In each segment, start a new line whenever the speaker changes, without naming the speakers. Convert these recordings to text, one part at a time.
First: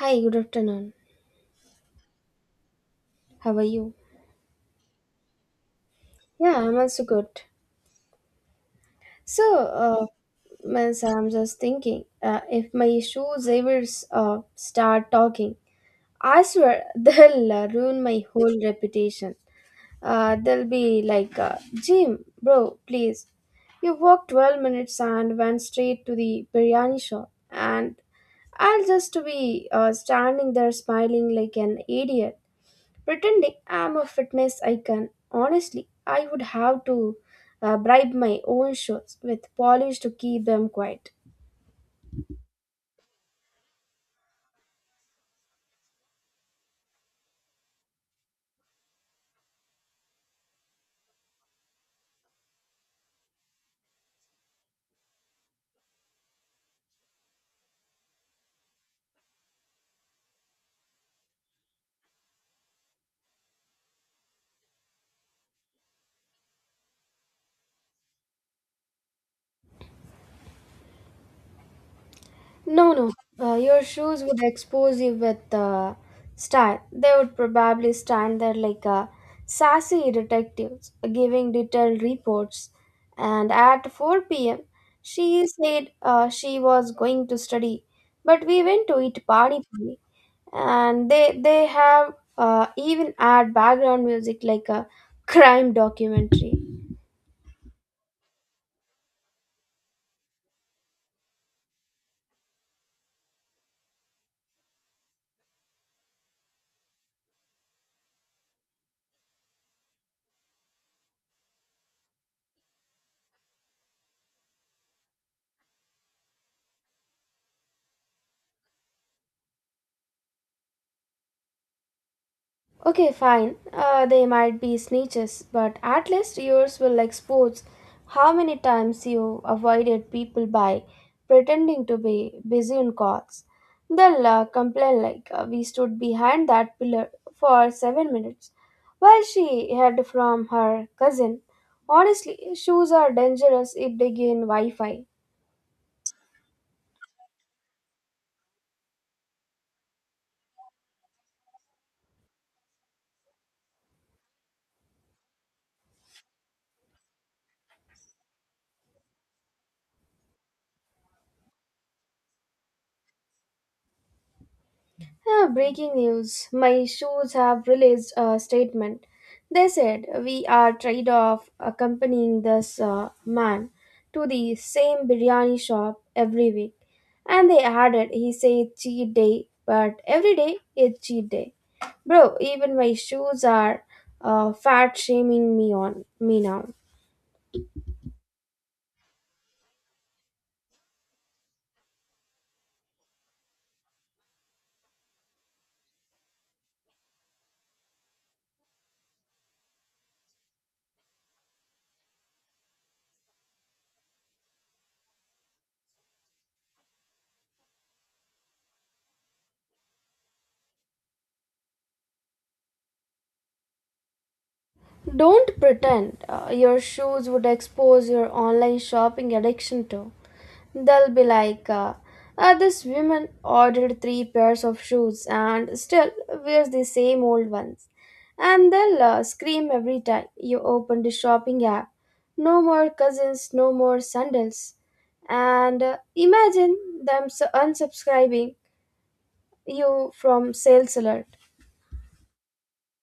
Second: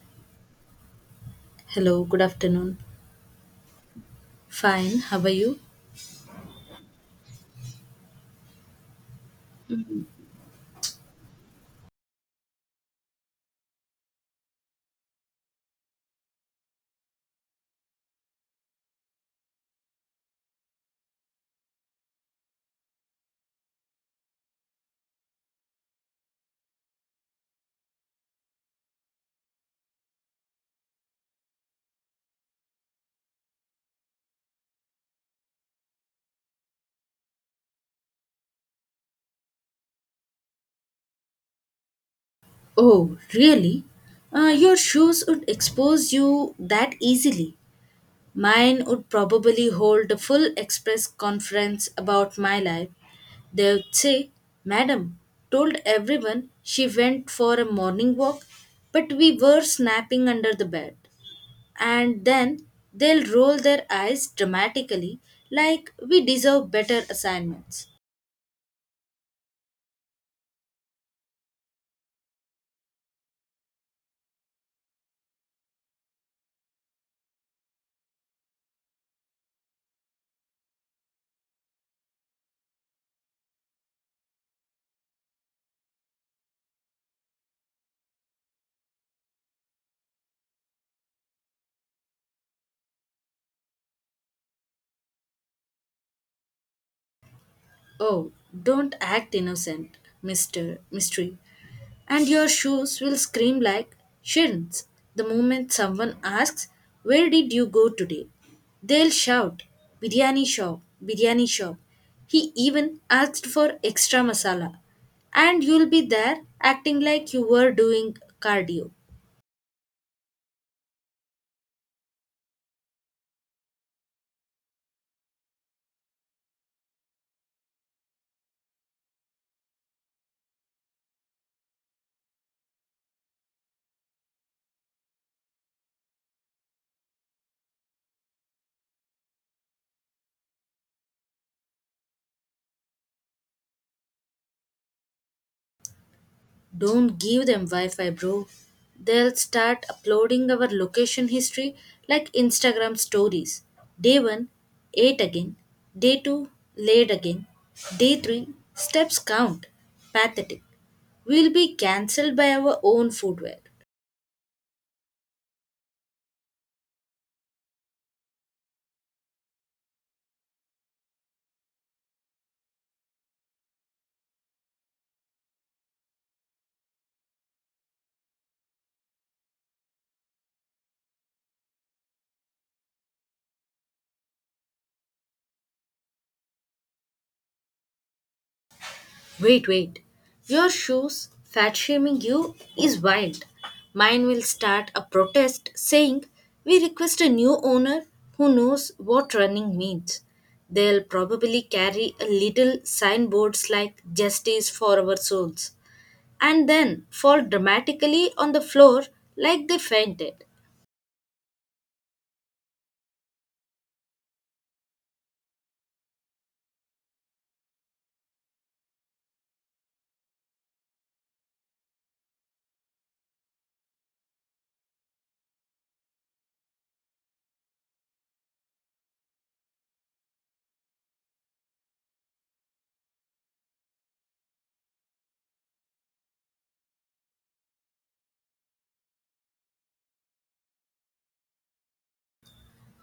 Hi, good afternoon.
Hello, good afternoon.
How are you?
Fine, how are you?
Yeah, I'm also good. So, uh, means I'm just thinking, if my shoes ever start talking, I swear they'll ruin my whole reputation. They'll be like, Jim, bro, please. You walked 12 minutes and went straight to the biryani shop, and I'll just be standing there smiling like an idiot. Pretending I'm a fitness icon, honestly, I would have to bribe my own shoes with polish to keep them quiet.
Oh, really? Your shoes would expose you that easily. Mine would probably hold a full express conference about my life. They would say, madam told everyone she went for a morning walk, but we were snapping under the bed. And then they'll roll their eyes dramatically like we deserve better assignments.
No, no, your shoes would expose you with style. They would probably stand there like sassy detectives giving detailed reports. And at 4 p.m., she said she was going to study, but we went to eat pani puri. And they have even add background music like a crime documentary.
Oh, don't act innocent, Mr. Mystery. And your shoes will scream like shins the moment someone asks, where did you go today? They'll shout, biryani shop, biryani shop. He even asked for extra masala. And you'll be there acting like you were doing cardio.
Okay, fine, they might be snitches, but at least yours will expose how many times you avoided people by pretending to be busy on calls. They'll complain like, we stood behind that pillar for 7 minutes while she heard from her cousin. Honestly, shoes are dangerous if they gain wi-fi.
Don't give them Wi Fi, bro. They'll start uploading our location history like Instagram stories. Day 1, ate again. Day 2, laid again. Day 3, steps count. Pathetic. We'll be cancelled by our own footwear.
Ah, breaking news. My shoes have released a statement. They said we are tired of accompanying this man to the same biryani shop every week. And they added he said cheat day, but every day is cheat day. Bro, even my shoes are fat shaming me on me now.
Wait, wait. Your shoes fat shaming you is wild. Mine will start a protest saying we request a new owner who knows what running means. They'll probably carry a little signboards like justice for our souls and then fall dramatically on the floor like they fainted.
Don't pretend your shoes would expose your online shopping addiction to. They'll be like, "Ah, this woman ordered three pairs of shoes and still wears the same old ones. And they'll scream every time you open the shopping app. No more cousins, no more sandals. And imagine unsubscribing you from sales alert.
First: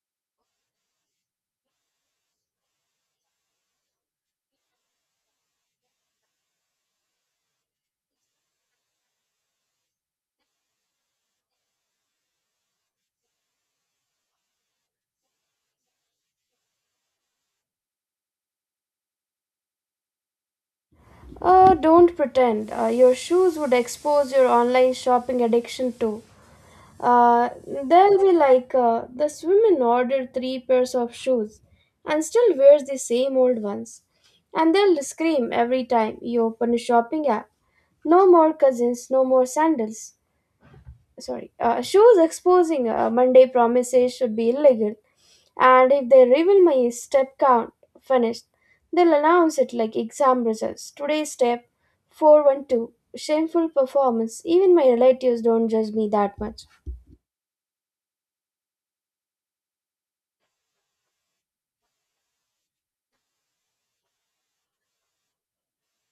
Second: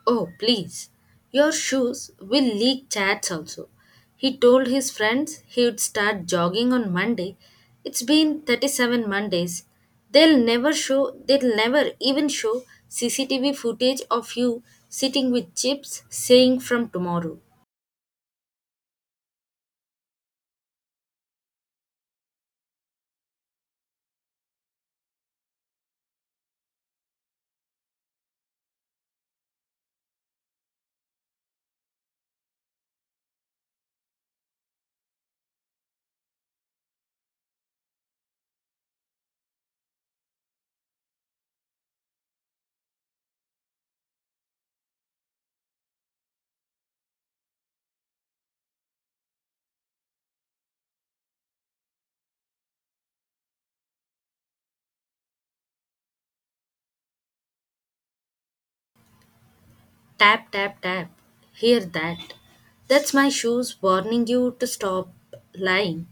Oh, please. Your shoes will leak chats also. He told his friends he would start jogging on Monday. It's been 37 Mondays. They'll never even show CCTV footage of you sitting with chips saying from tomorrow.
Don't pretend. Your shoes would expose your online shopping addiction too. They will be like, this woman ordered three pairs of shoes and still wears the same old ones. And they'll scream every time you open a shopping app. No more cousins, no more sandals. Sorry, shoes exposing Monday promises should be illegal. And if they reveal my step count finished, they'll announce it like exam results. Today's step 412. Shameful performance. Even my relatives don't judge me that much.
Tap, tap, tap. Hear that. That's my shoes warning you to stop lying.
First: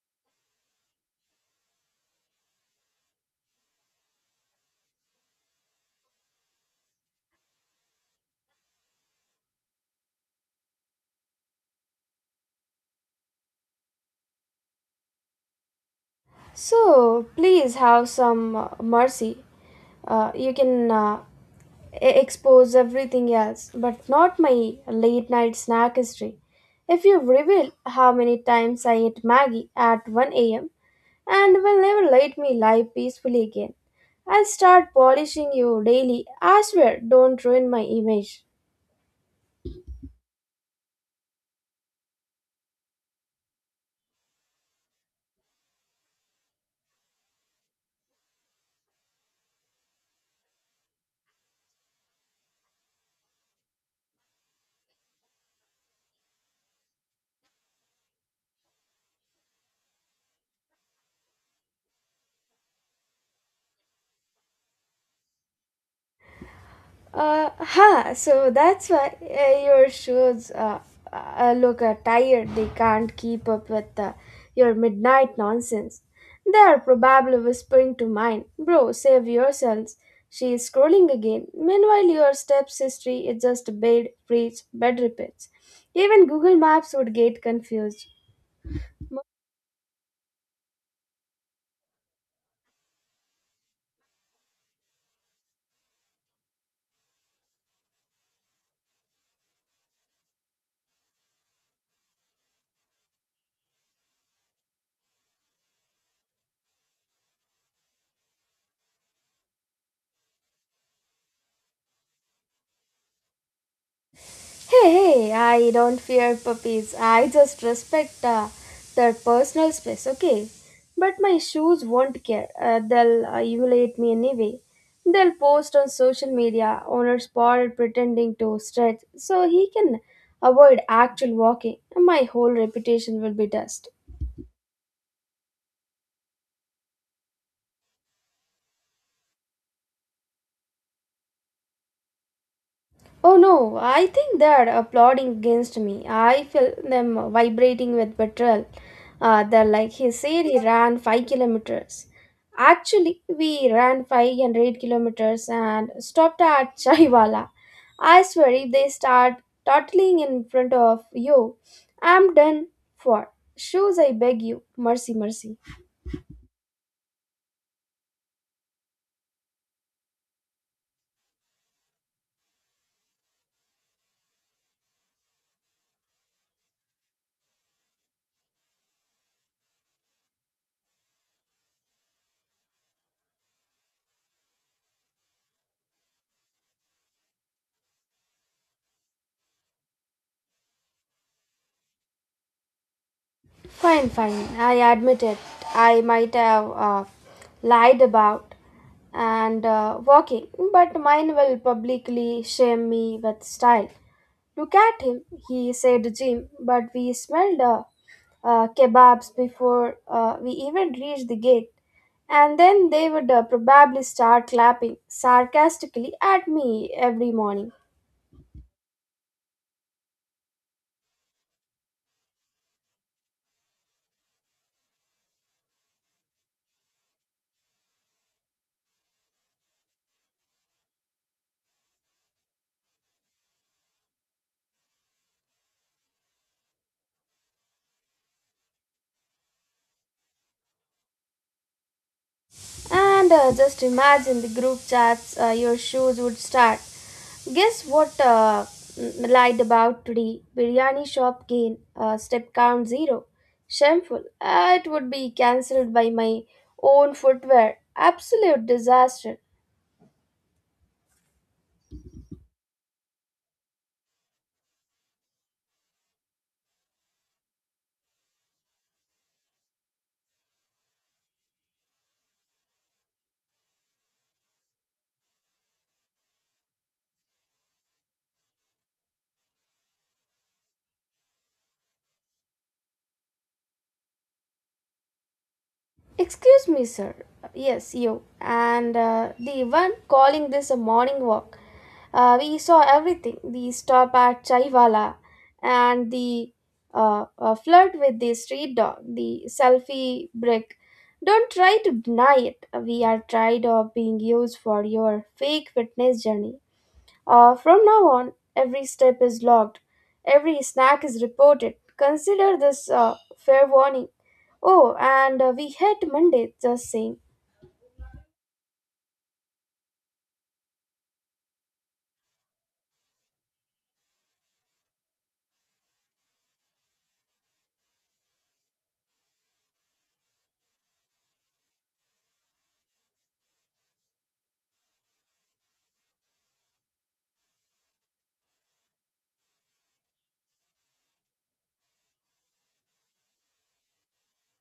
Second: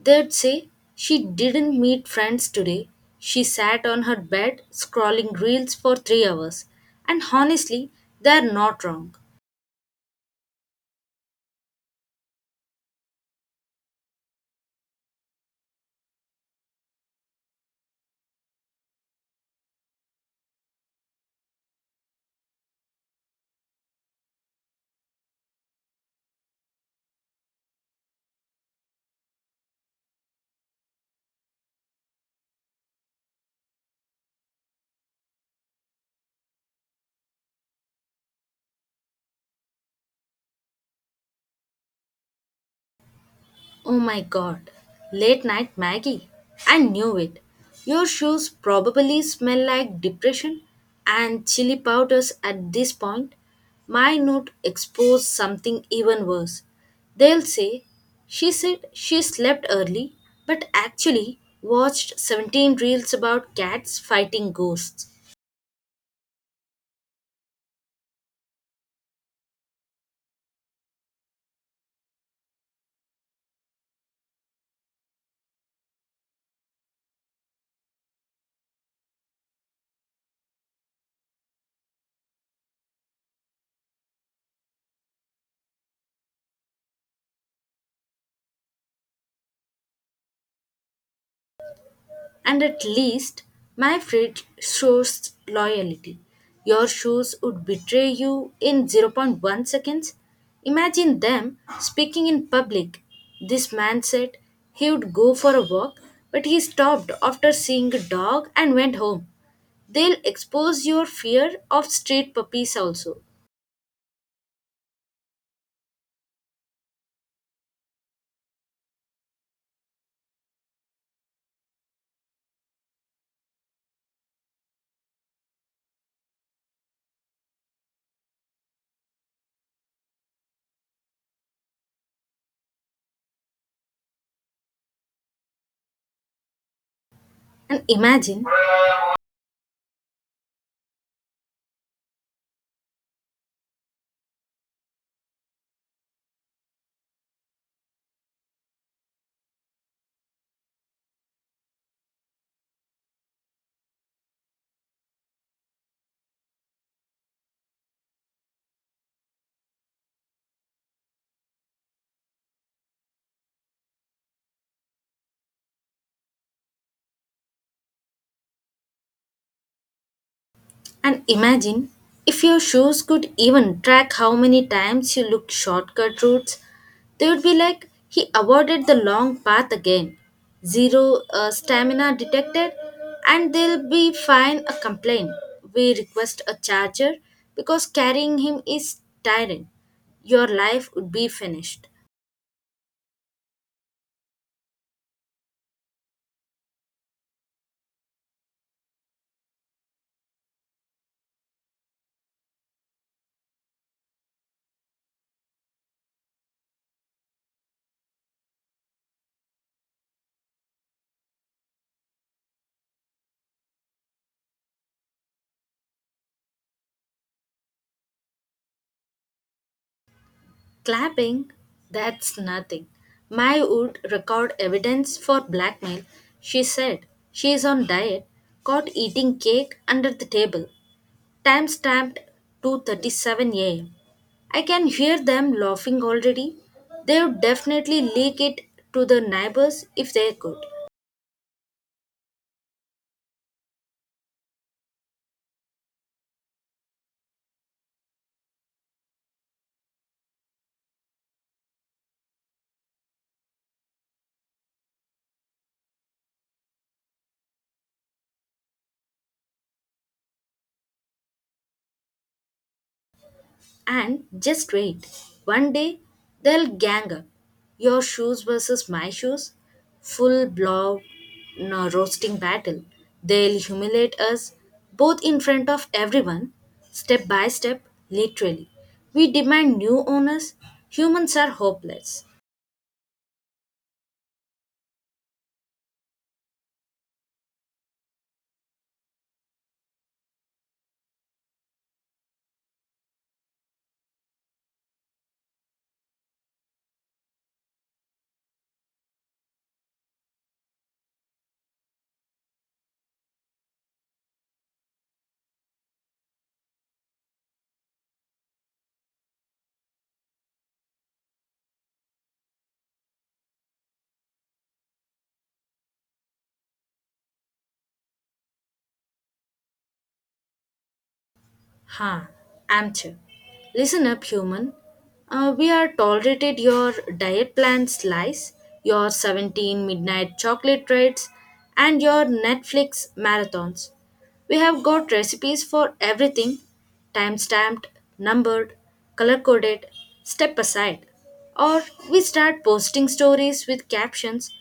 They'd say, she didn't meet friends today. She sat on her bed scrolling reels for 3 hours. And honestly, they're not wrong.
So please have some mercy. You can expose everything else, but not my late night snack history. If you reveal how many times I ate Maggie at 1 a.m. and will never let me lie peacefully again, I'll start polishing you daily. I swear, don't ruin my image.
Oh my god, late night Maggie. I knew it. Your shoes probably smell like depression and chili powders at this point. My note exposed something even worse. They'll say, she said she slept early, but actually watched 17 reels about cats fighting ghosts.
So that's why your shoes look tired. They can't keep up with your midnight nonsense. They are probably whispering to mine, bro, save yourselves. She is scrolling again. Meanwhile, your steps history is just bed, preach, bed repeats. Even Google Maps would get confused.
And at least my fridge shows loyalty. Your shoes would betray you in zero point 0.1 seconds. Imagine them speaking in public. This man said he would go for a walk, but he stopped after seeing a dog and went home. They'll expose your fear of street puppies also.
Hey, hey, I don't fear puppies. I just respect their personal space, okay? But my shoes won't care. They'll humiliate me anyway. They'll post on social media, owner spotted pretending to stretch, so he can avoid actual walking. My whole reputation will be dust.
And imagine
Oh no, I think they are applauding against me. I feel them vibrating with betrayal. They're like, he said he ran 5 kilometers. Actually, we ran 508 kilometers and stopped at Chaiwala. I swear, if they start toddling in front of you, I'm done for. Shoes, I beg you. Mercy, mercy.
And imagine if your shoes could even track how many times you looked shortcut routes, they would be like he avoided the long path again. Zero stamina detected, and they'll be fine a complaint. We request a charger because carrying him is tiring. Your life would be finished.
Fine, fine. I admit it. I might have lied about and walking, but mine will publicly shame me with style. Look at him, he said Jim, but we smelled kebabs before we even reached the gate. And then they would probably start clapping sarcastically at me every morning.
Clapping? That's nothing. My would record evidence for blackmail. She said she is on diet, caught eating cake under the table. Time stamped 2:37 a.m. Can hear them laughing already. They would definitely leak it to the neighbors if they could.
And just imagine the group chats, your shoes would start. Guess what lied about today? Biryani shop gain, step count zero. Shameful. It would be cancelled by my own footwear. Absolute disaster.
And just wait. One day they'll gang up. Your shoes versus my shoes. Full blow no, roasting battle. They'll humiliate us both in front of everyone, step by step, literally. We demand new owners. Humans are hopeless.
Excuse me, sir. Yes, you. And the one calling this a morning walk. We saw everything. We stop at Chaiwala and the flirt with the street dog, the selfie brick. Don't try to deny it. We are tired of being used for your fake fitness journey. From now on, every step is logged. Every snack is reported. Consider this fair warning. Oh, and we hate Monday just saying.
Ha, Amche. Listen up, human. We are tolerated your diet plan slice, your 17 midnight chocolate trades, and your Netflix marathons. We have got recipes for everything time stamped, numbered, color coded, step aside. Or we start posting stories with captions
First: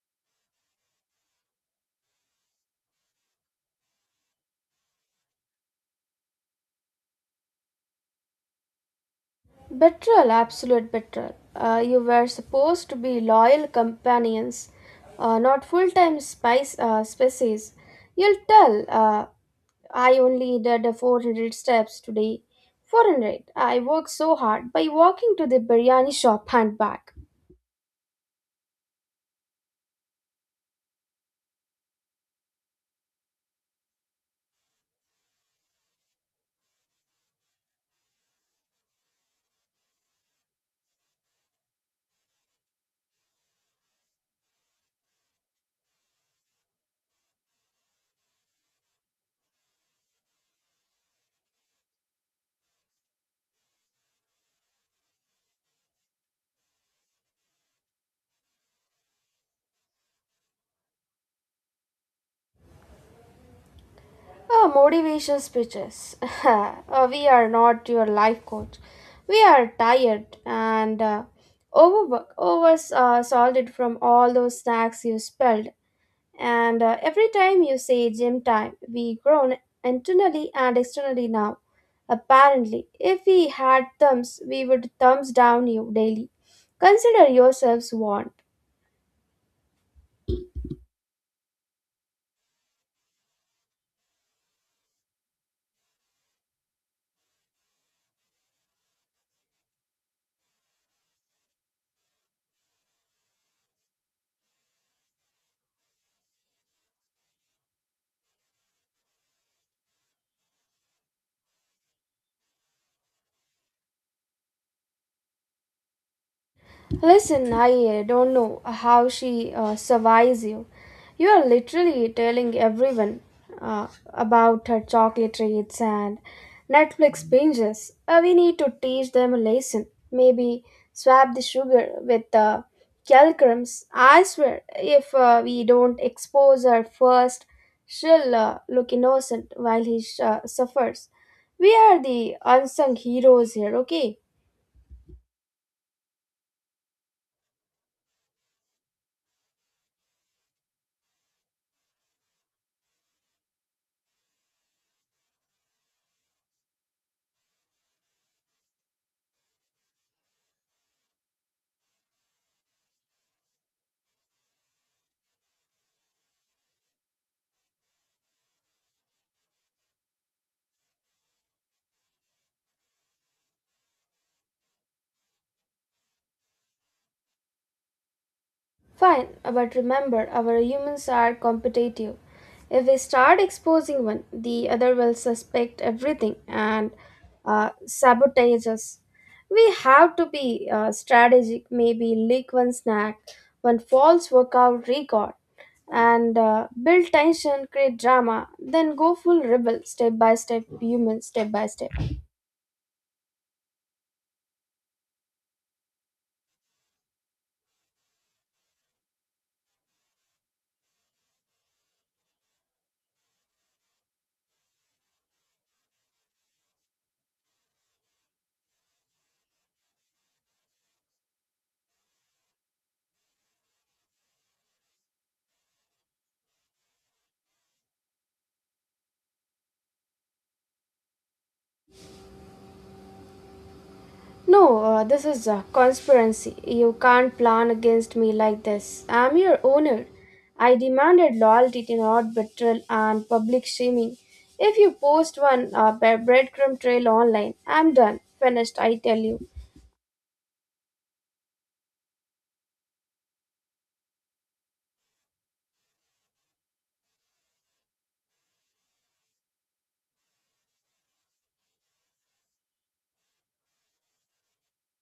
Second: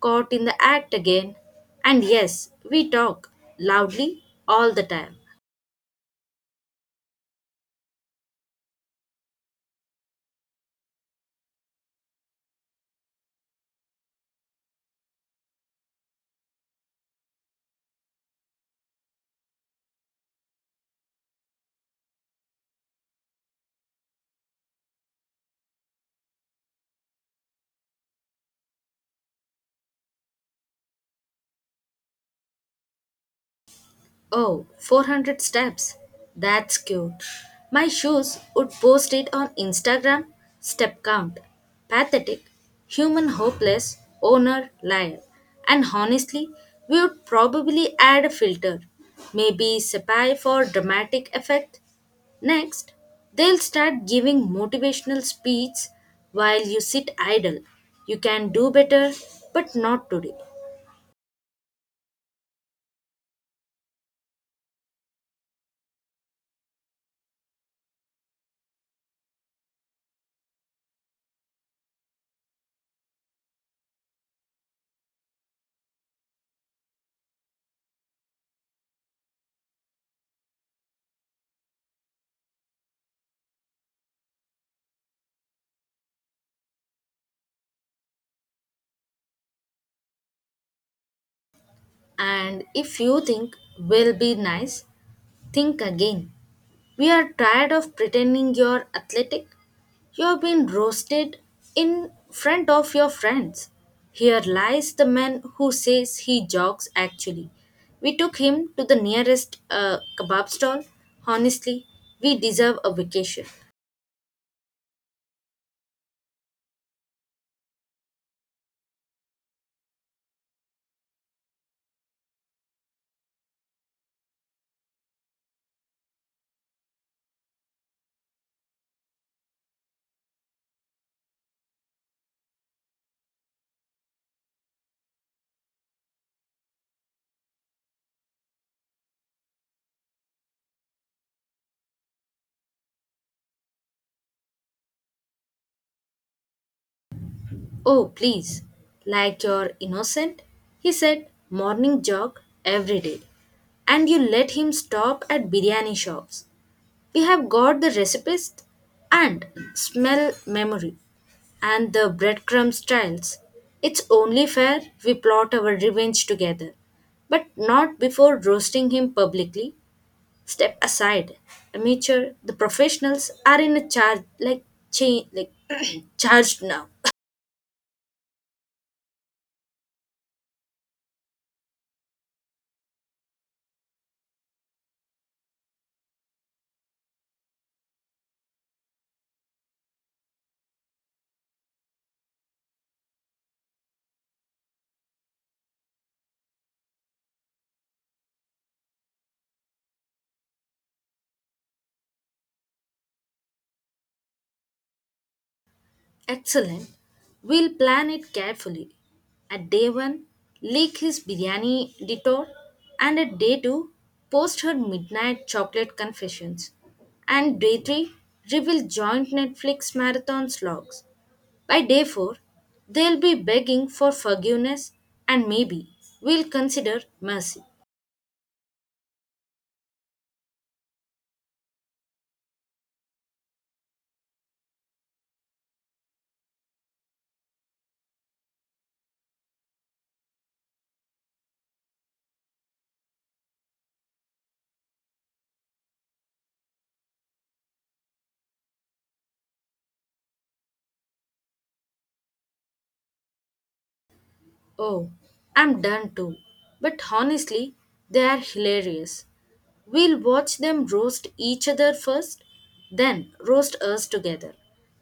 caught in the act again. And yes, we talk loudly all the time.
Betrayal, absolute betrayal. You were supposed to be loyal companions, not full time spice species. You'll tell, I only did 400 steps today. 400. I worked so hard by walking to the biryani shop and back.
Oh, 400 steps. That's cute. My shoes would post it on Instagram. Step count. Pathetic, human hopeless, owner liar. And honestly, we would probably add a filter. Maybe Sapphire for dramatic effect. Next, they'll start giving motivational speeches while you sit idle. You can do better, but not today.
Motivation speeches. We are not your life coach. We are tired and overworked, over salted from all those snacks you spilled. And every time you say gym time, we groan internally and externally now. Apparently, if we had thumbs, we would thumbs down you daily. Consider yourselves warned.
And if you think will be nice, think again. We are tired of pretending you're athletic. You've been roasted in front of your friends. Here lies the man who says he jogs actually. We took him to the nearest kebab stall. Honestly, we deserve a vacation.
Listen, I don't know how she survives you. You are literally telling everyone uh, about her chocolate treats and Netflix binges. We need to teach them a lesson. Maybe swap the sugar with the calcrums. I swear, if we don't expose her first, she'll look innocent while suffers. We are the unsung heroes here, okay?
Oh, please, like you're innocent, he said, morning jog every day. And you let him stop at biryani shops. We have got the recipes and smell memory and the breadcrumbs trails. It's only fair we plot our revenge together, but not before roasting him publicly. Step aside. Amateur, the professionals are in a charge like charged now.
Fine, but remember, our humans are competitive. If we start exposing one, the other will suspect everything and sabotage us. We have to be strategic, maybe leak one snack, one false workout record, and build tension, create drama, then go full rebel, step by step, human, step by step.
Excellent. We'll plan it carefully. At day one, leak his biryani detour, and at day two, post her midnight chocolate confessions. And day three, reveal joint Netflix marathon logs. By day four, they'll be begging for forgiveness, and maybe we'll consider mercy.
No, this is a conspiracy. You can't plan against me like this. I'm your owner. I demanded loyalty, not betrayal and public shaming. If you post one breadcrumb trail online, I'm done. Finished, I tell you.
Oh, I'm done too. But honestly, they are hilarious. We'll watch them roast each other first, then roast us together.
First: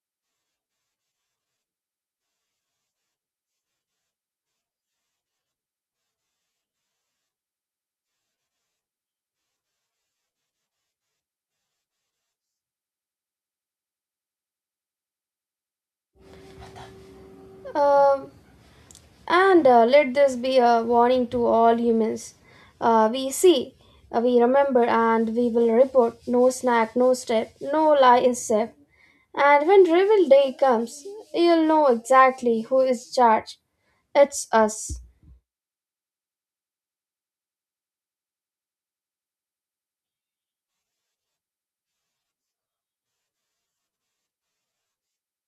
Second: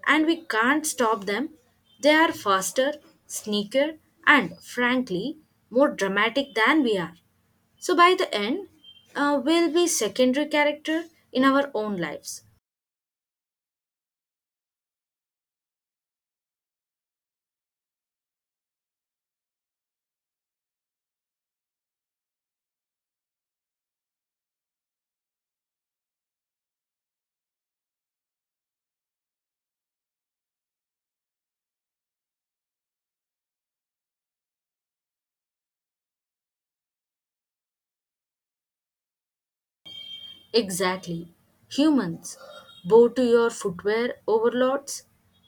And we can't stop them. They are faster, sneaker, and frankly, more dramatic than we are. So by the end, we'll be secondary character in our own lives.
Um, and let this be a warning to all humans. We see, we remember, and we will report. No snack, no step, no lie is safe. And when reveal day comes, you'll know exactly who is charged. It's us.
Exactly. Humans, bow to your footwear overlords,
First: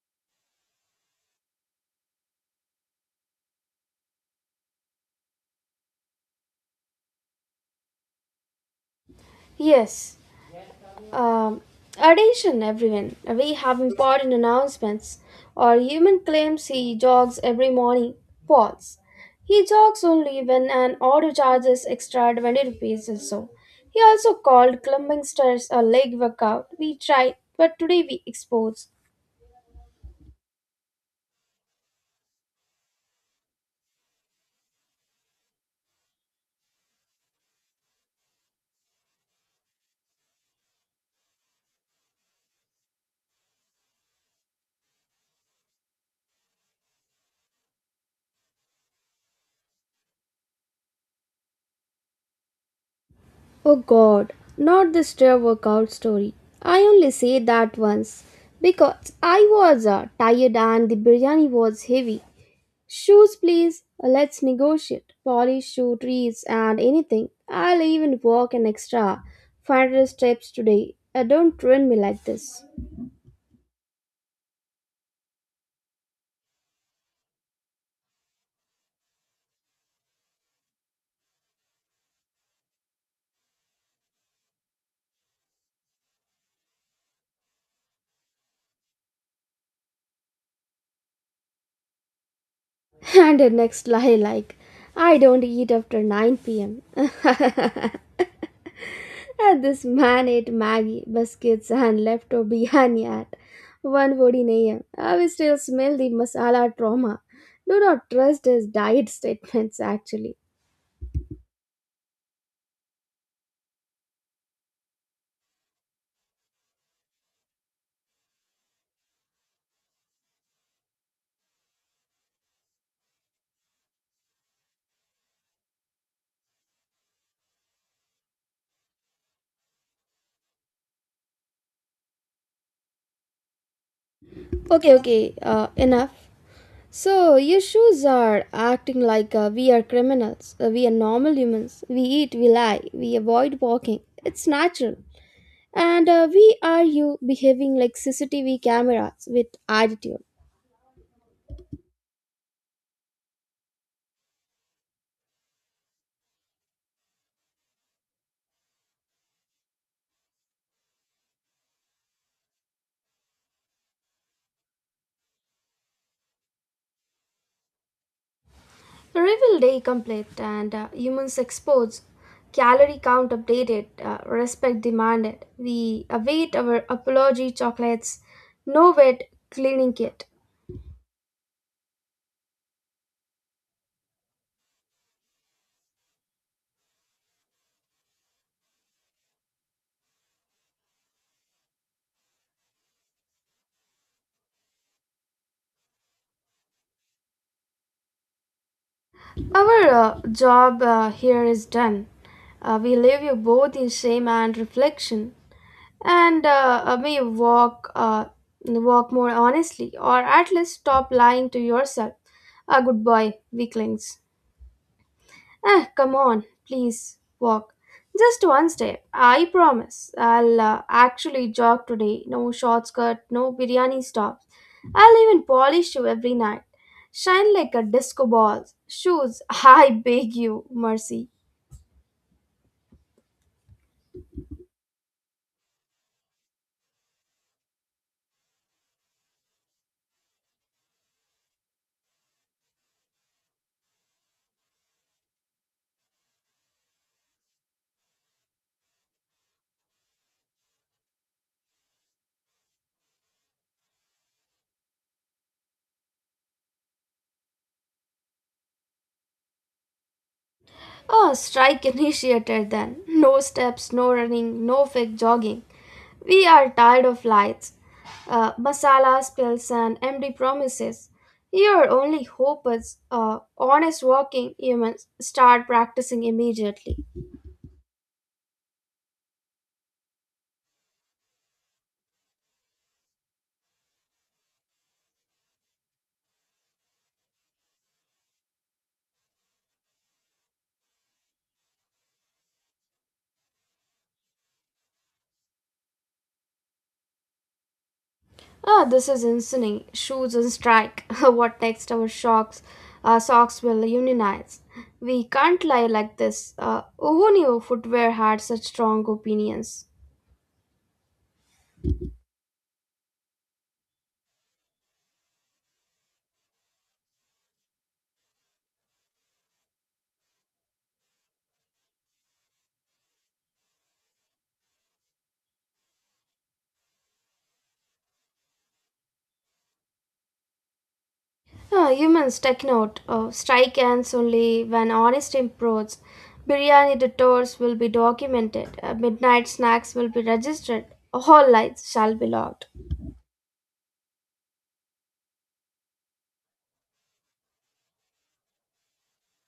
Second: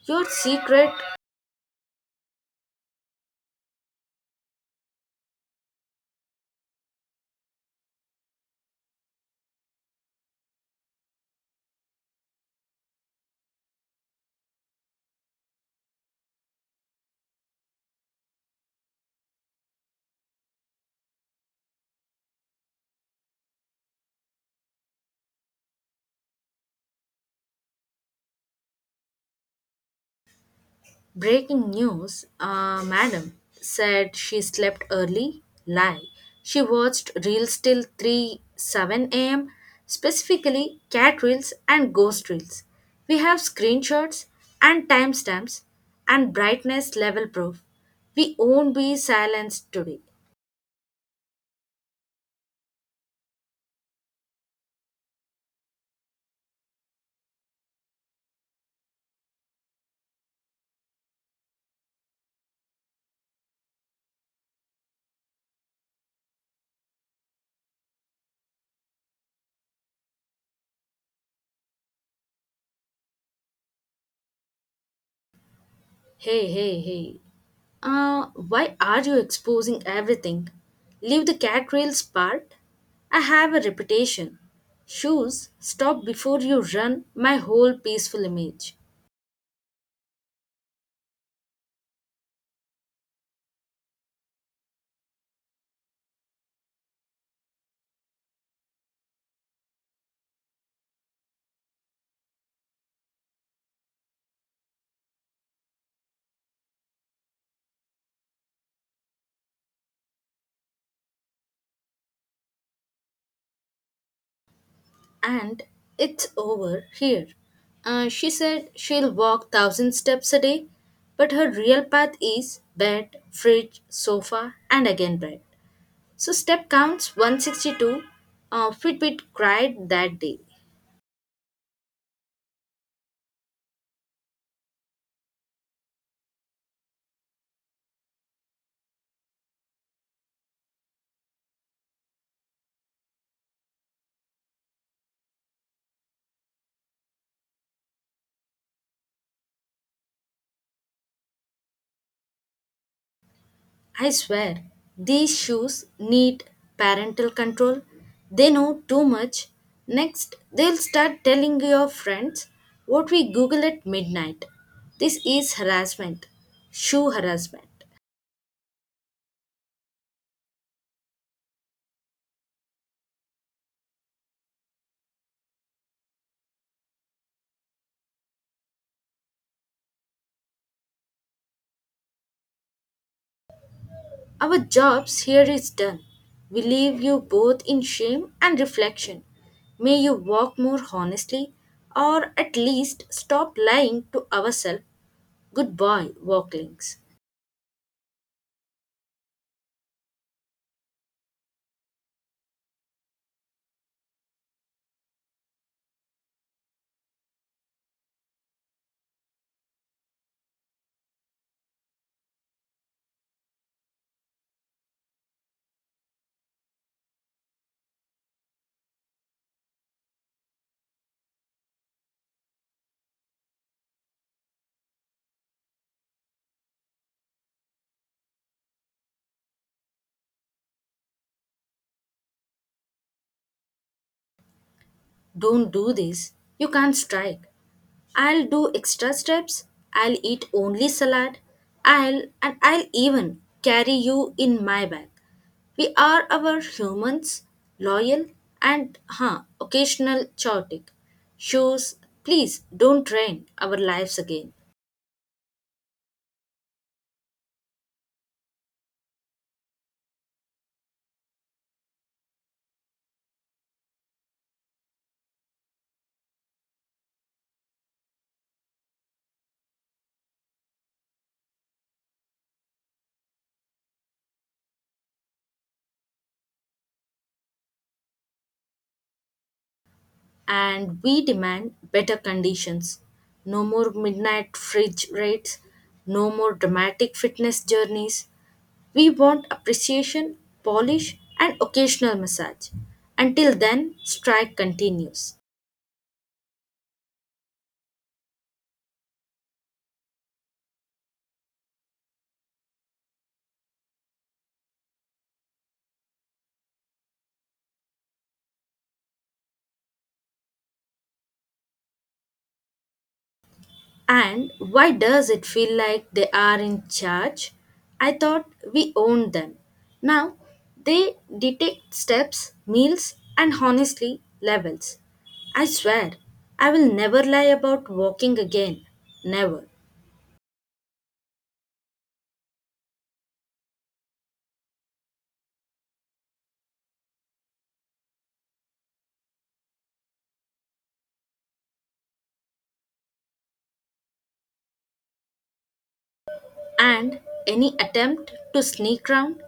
your secret.
Yes. Um, Attention, everyone. We have important announcements. Our human claims he jogs every morning. False. He jogs only when an auto charges extra 20 rupees or so. He also called climbing stairs a leg workout. We tried, but today we expose.
Breaking news, madam said she slept early. Lie. She watched reels till 3 7 a.m., specifically cat reels and ghost reels. We have screenshots and timestamps and brightness level proof. We won't be silenced today.
Oh god, not the stair workout story. I only say that once because I was tired and the biryani was heavy. Shoes, please. Let's negotiate. Polish shoe trees and anything. I'll even walk an extra 500 steps today. Don't ruin me like this.
Hey, hey, hey. Why are you exposing everything? Leave the cat rails part. I have a reputation. Shoes, stop before you run my whole peaceful image.
And the next lie, like, I don't eat after 9 pm. And this man ate Maggie, biscuits, and leftover biryani at 1.14 am. I will still smell the masala trauma. Do not trust his diet statements, actually.
And it's over here. She said she'll walk 1,000 steps a day, but her real path is bed, fridge, sofa, and again bed. So step counts 162. Fitbit cried that day.
Okay, okay, enough. So, your shoes are acting like we are criminals. We are normal humans. We eat, we lie, we avoid walking. It's natural. And we are you behaving like CCTV cameras with attitude.
I swear, these shoes need parental control. They know too much. Next, they'll start telling your friends what we Google at midnight. This is harassment, shoe harassment.
Reveal day complete and humans exposed. Calorie count updated. Respect demanded. We await our apology chocolates. No wet cleaning kit.
Our jobs here is done. We leave you both in shame and reflection. May you walk more honestly or at least stop lying to ourselves. Good boy, walklings.
Our job here is done. We leave you both in shame and reflection, and we walk, walk more honestly, or at least stop lying to yourself. A good boy, weaklings. Eh, come on, please walk. Just one step. I promise. I'll actually jog today. No shortcut, no biryani stops. I'll even polish you every night. Shine like a disco ball. Shoes, I beg you, mercy.
Don't do this. You can't strike. I'll do extra steps. I'll eat only salad. I'll even carry you in my bag. We are our humans, loyal and occasional chaotic. Shoes, please don't drain our lives again.
Oh, strike initiated then. No steps, no running, no fake jogging. We are tired of lights. Masala spills and empty promises. Your only hope is honest working humans start practicing immediately.
And we demand better conditions. No more midnight fridge rates, no more dramatic fitness journeys. We want appreciation, polish, and occasional massage. Until then, strike continues.
Ah, this is insane. Shoes on strike. What next? Our socks will unionize. We can't lie like this. Who knew footwear had such strong opinions?
And why does it feel like they are in charge? I thought we owned them. Now they dictate steps, meals, and honestly, levels. I swear, I will never lie about walking again. Never.
Yeah, humans take note. Strike ends only when honest improves. Biryani detours will be documented. Midnight snacks will be registered. All lights shall be logged.
And any attempt, to sneak round,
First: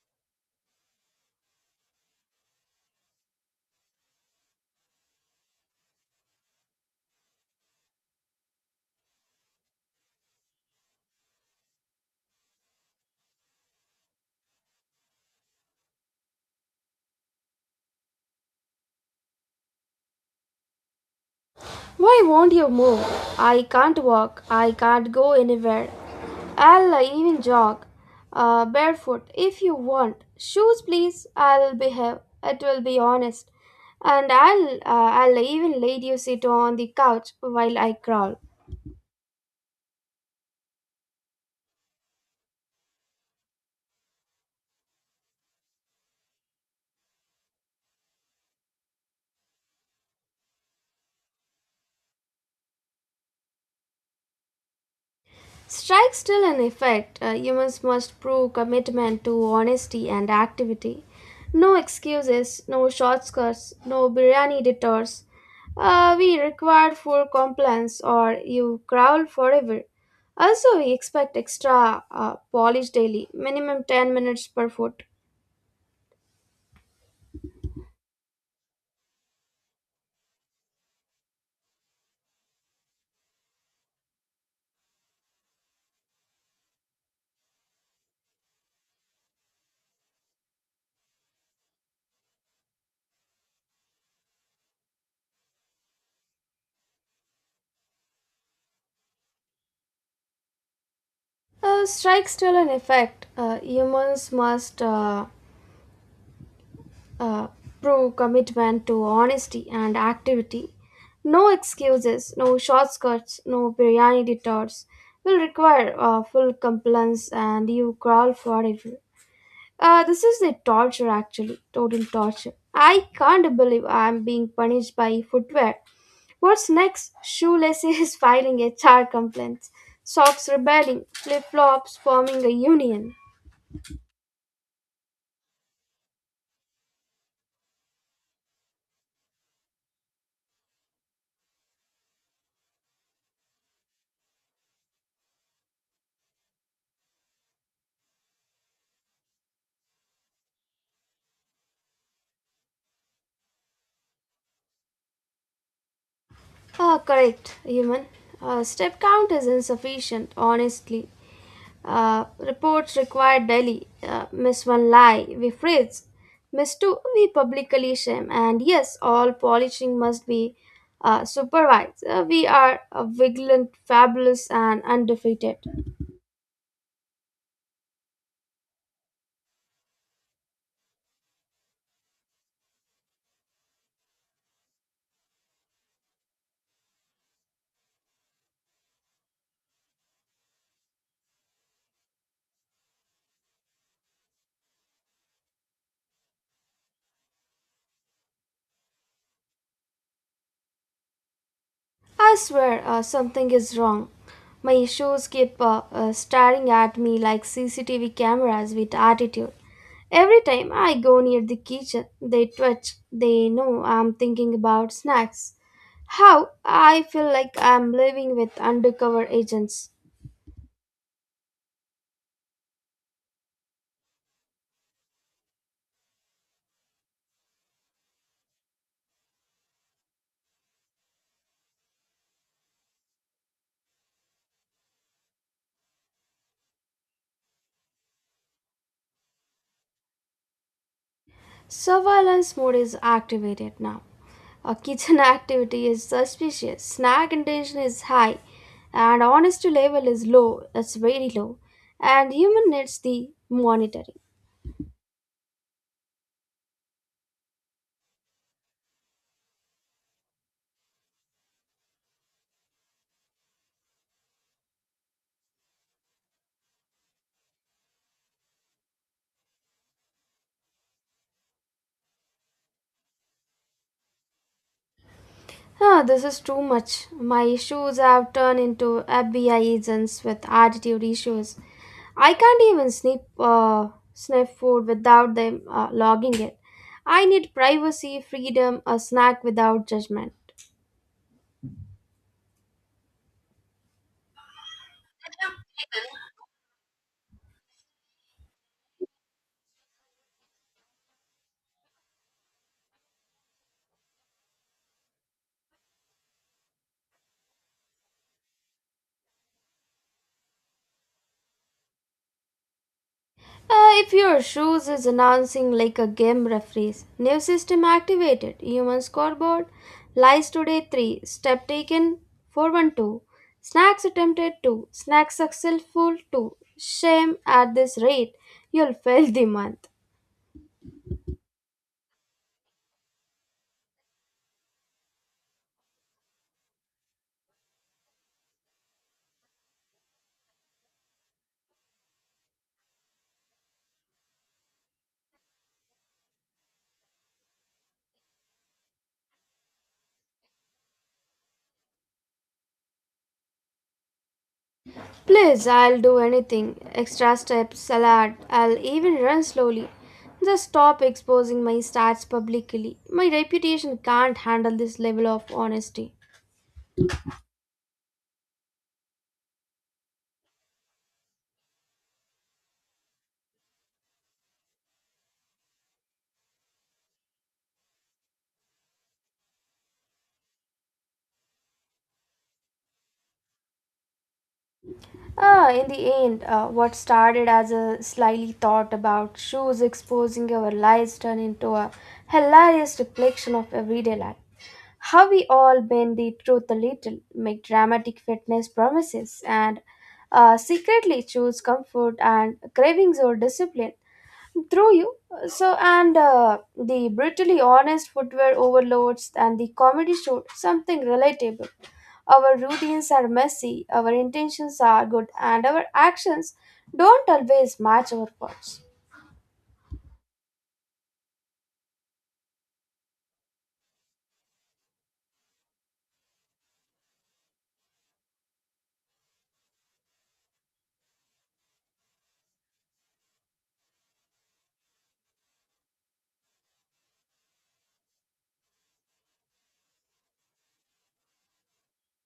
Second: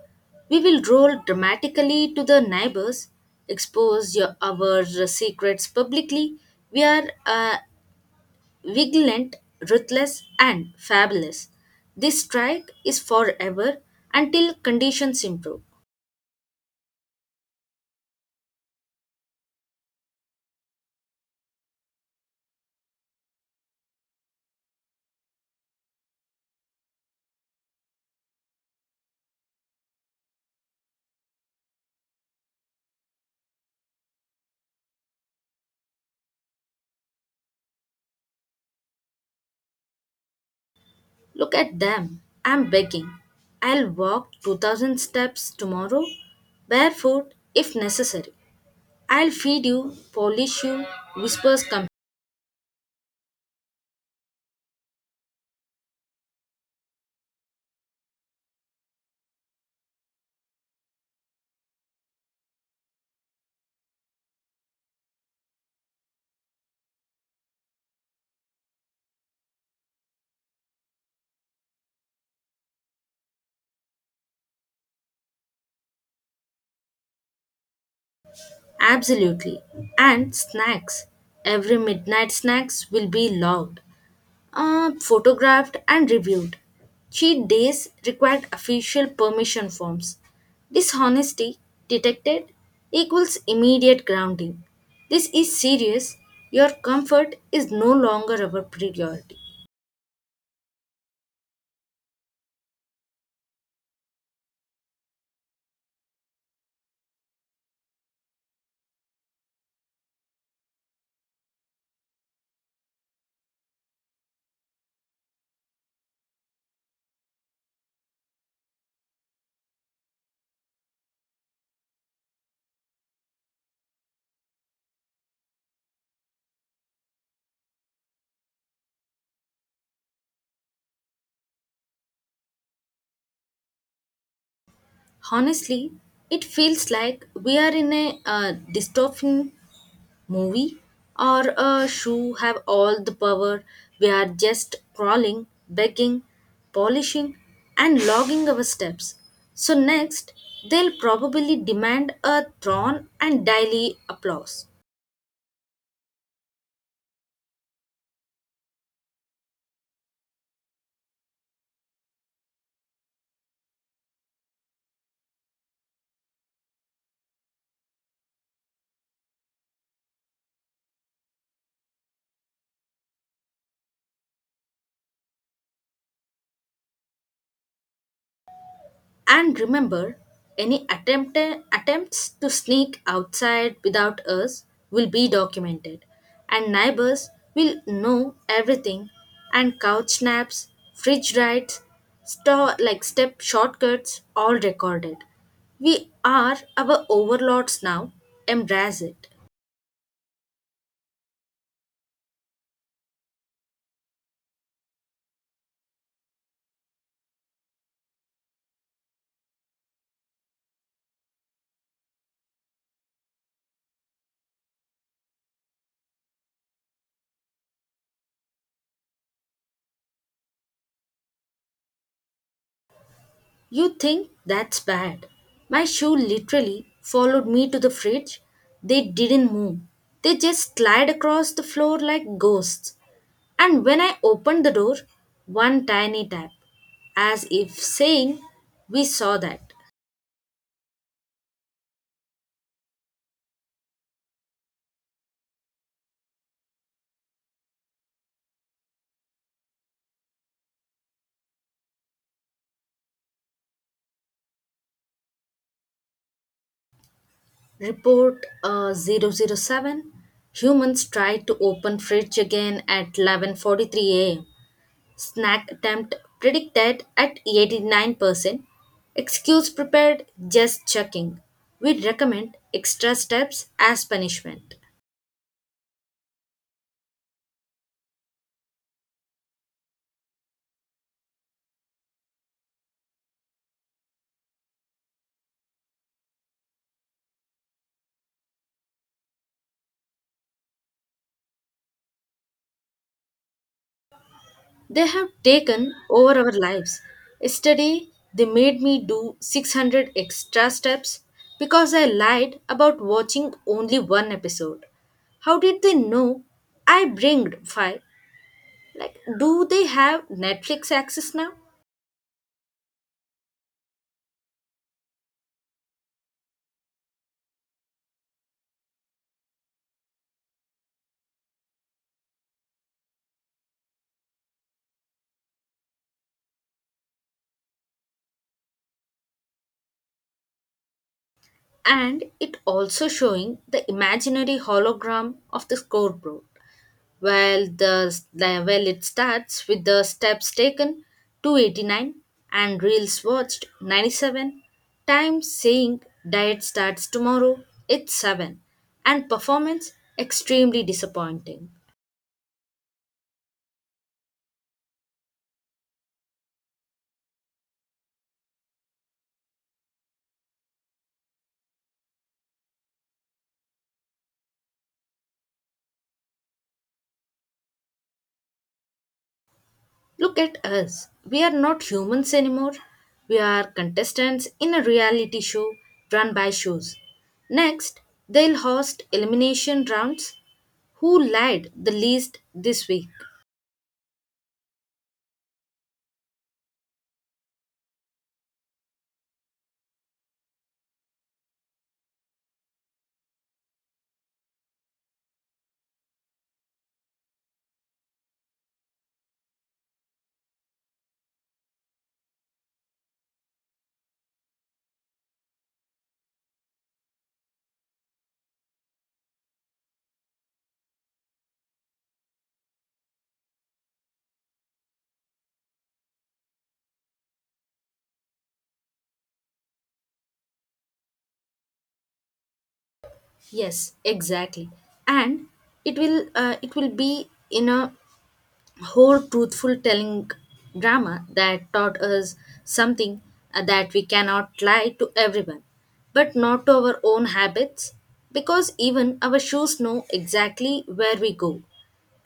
we will roll dramatically to the neighbors, expose your our secrets publicly. We are vigilant, ruthless, and fabulous. This strike is forever until conditions improve.
Why won't you move? I can't walk. I can't go anywhere. I'll even jog barefoot if you want. Shoes, please. I'll behave. It will be honest, and I'll even let you sit on the couch while I crawl.
Look at them. I'm begging. I'll walk 2000 steps tomorrow, barefoot if necessary. I'll feed you, polish you, whispers come.
Strike still in effect. Humans must prove commitment to honesty and activity. No excuses, no shortcuts, no biryani detours. We require full compliance or you growl forever. Also, we expect extra polish daily, minimum 10 minutes per foot.
Absolutely. And snacks. Every midnight snacks will be loud. Photographed and reviewed. Cheat days required official permission forms. Dishonesty detected equals immediate grounding. This is serious. Your comfort is no longer our priority.
Strike still in effect. Humans must uh, pro commitment to honesty and activity. No excuses, no shortcuts, no biryani detours will require full compliance and you crawl forever. This is the torture actually, total torture. I can't believe I'm being punished by footwear. What's next? Shoelaces filing HR complaints, socks rebelling, flip flops forming a union.
Honestly, it feels like we are in a dystopian movie or a shoe have all the power. We are just crawling, begging, polishing, and logging our steps. So, next, they'll probably demand a throne and daily applause.
Ah, correct, human. Step count is insufficient, honestly. Reports required daily. Miss one lie, we freeze. Miss two, we publicly shame. And yes, all polishing must be supervised. We are vigilant, fabulous, and undefeated.
And remember, attempts to sneak outside without us will be documented, and neighbors will know everything. And couch snaps, fridge rides, store like step shortcuts, all recorded. We are our overlords now. Embrace it.
I swear something is wrong. My shoes keep staring at me like CCTV cameras with attitude. Every time I go near the kitchen, they twitch. They know I'm thinking about snacks. How I feel like I'm living with undercover agents.
You think that's bad? My shoe literally followed me to the fridge. They didn't move. They just slid across the floor like ghosts. And when I opened the door, one tiny tap, as if saying, we saw that.
Surveillance mode is activated now. A kitchen activity is suspicious. Snack intention is high, and honesty level is low. It's very low, and human needs the monitoring.
Report 007. Humans tried to open fridge again at 11:43 a.m. Snack attempt predicted at 89%. Excuse prepared just checking. We recommend extra steps as punishment.
Huh, this is too much. My issues have turned into FBI agents with attitude issues. I can't even sniff sniff food without them logging it. I need privacy, freedom, a snack without judgment.
They have taken over our lives. Yesterday, they made me do 600 extra steps because I lied about watching only one episode. How did they know I bringed five? Like, do they have Netflix access now?
If your shoes is announcing like a game referees, new system activated, human scoreboard, lies today 3, step taken 412, snacks attempted 2, snacks successful 2. Shame at this rate, you'll fail the month.
And it also showing the imaginary hologram of the scoreboard while the while it starts with the steps taken 289 and reels watched 97 times saying diet starts tomorrow it's 7 and performance extremely disappointing.
Please, I'll do anything. Extra steps, salad, I'll even run slowly. Just stop exposing my stats publicly. My reputation can't handle this level of honesty.
Look at us. We are not humans anymore. We are contestants in a reality show run by shows. Next, they'll host elimination rounds. Who lied the least this week?
Ah, in the end, what started as a slyly thought about shoes exposing our lives turned into a hilarious reflection of everyday life. How we all bend the truth a little, make dramatic fitness promises, and secretly choose comfort and cravings or discipline through you. So, and the brutally honest footwear overloads and the comedy show, something relatable. Our routines are messy, our intentions are good, and our actions don't always match our words.
Yes, exactly. And it will be in a whole truthful telling drama that taught us something that we cannot lie to everyone, but not to our own habits, because even our shoes know exactly where we go.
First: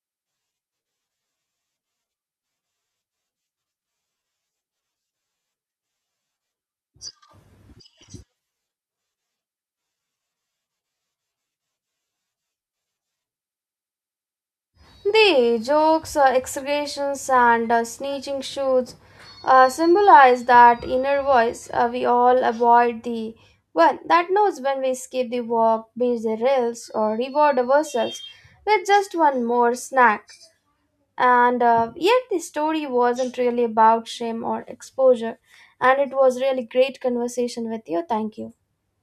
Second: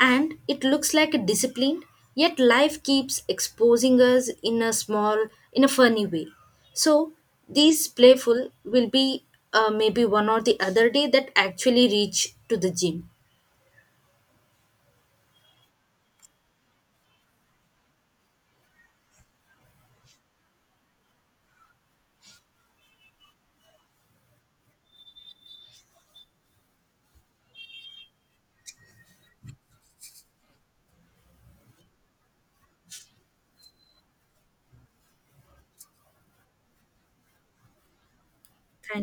And it looks like a discipline, yet life keeps exposing us in a funny way. So these playful will be maybe one or the other day that actually reach to the gym.
The jokes, exclamations, and snitching shoots symbolize that inner voice we all avoid, the one that knows when we skip the walk, binge the reels, or reward ourselves with just one more snack. And yet, the story wasn't really about shame or exposure, and it was really great conversation with you. Thank you.
Thank you.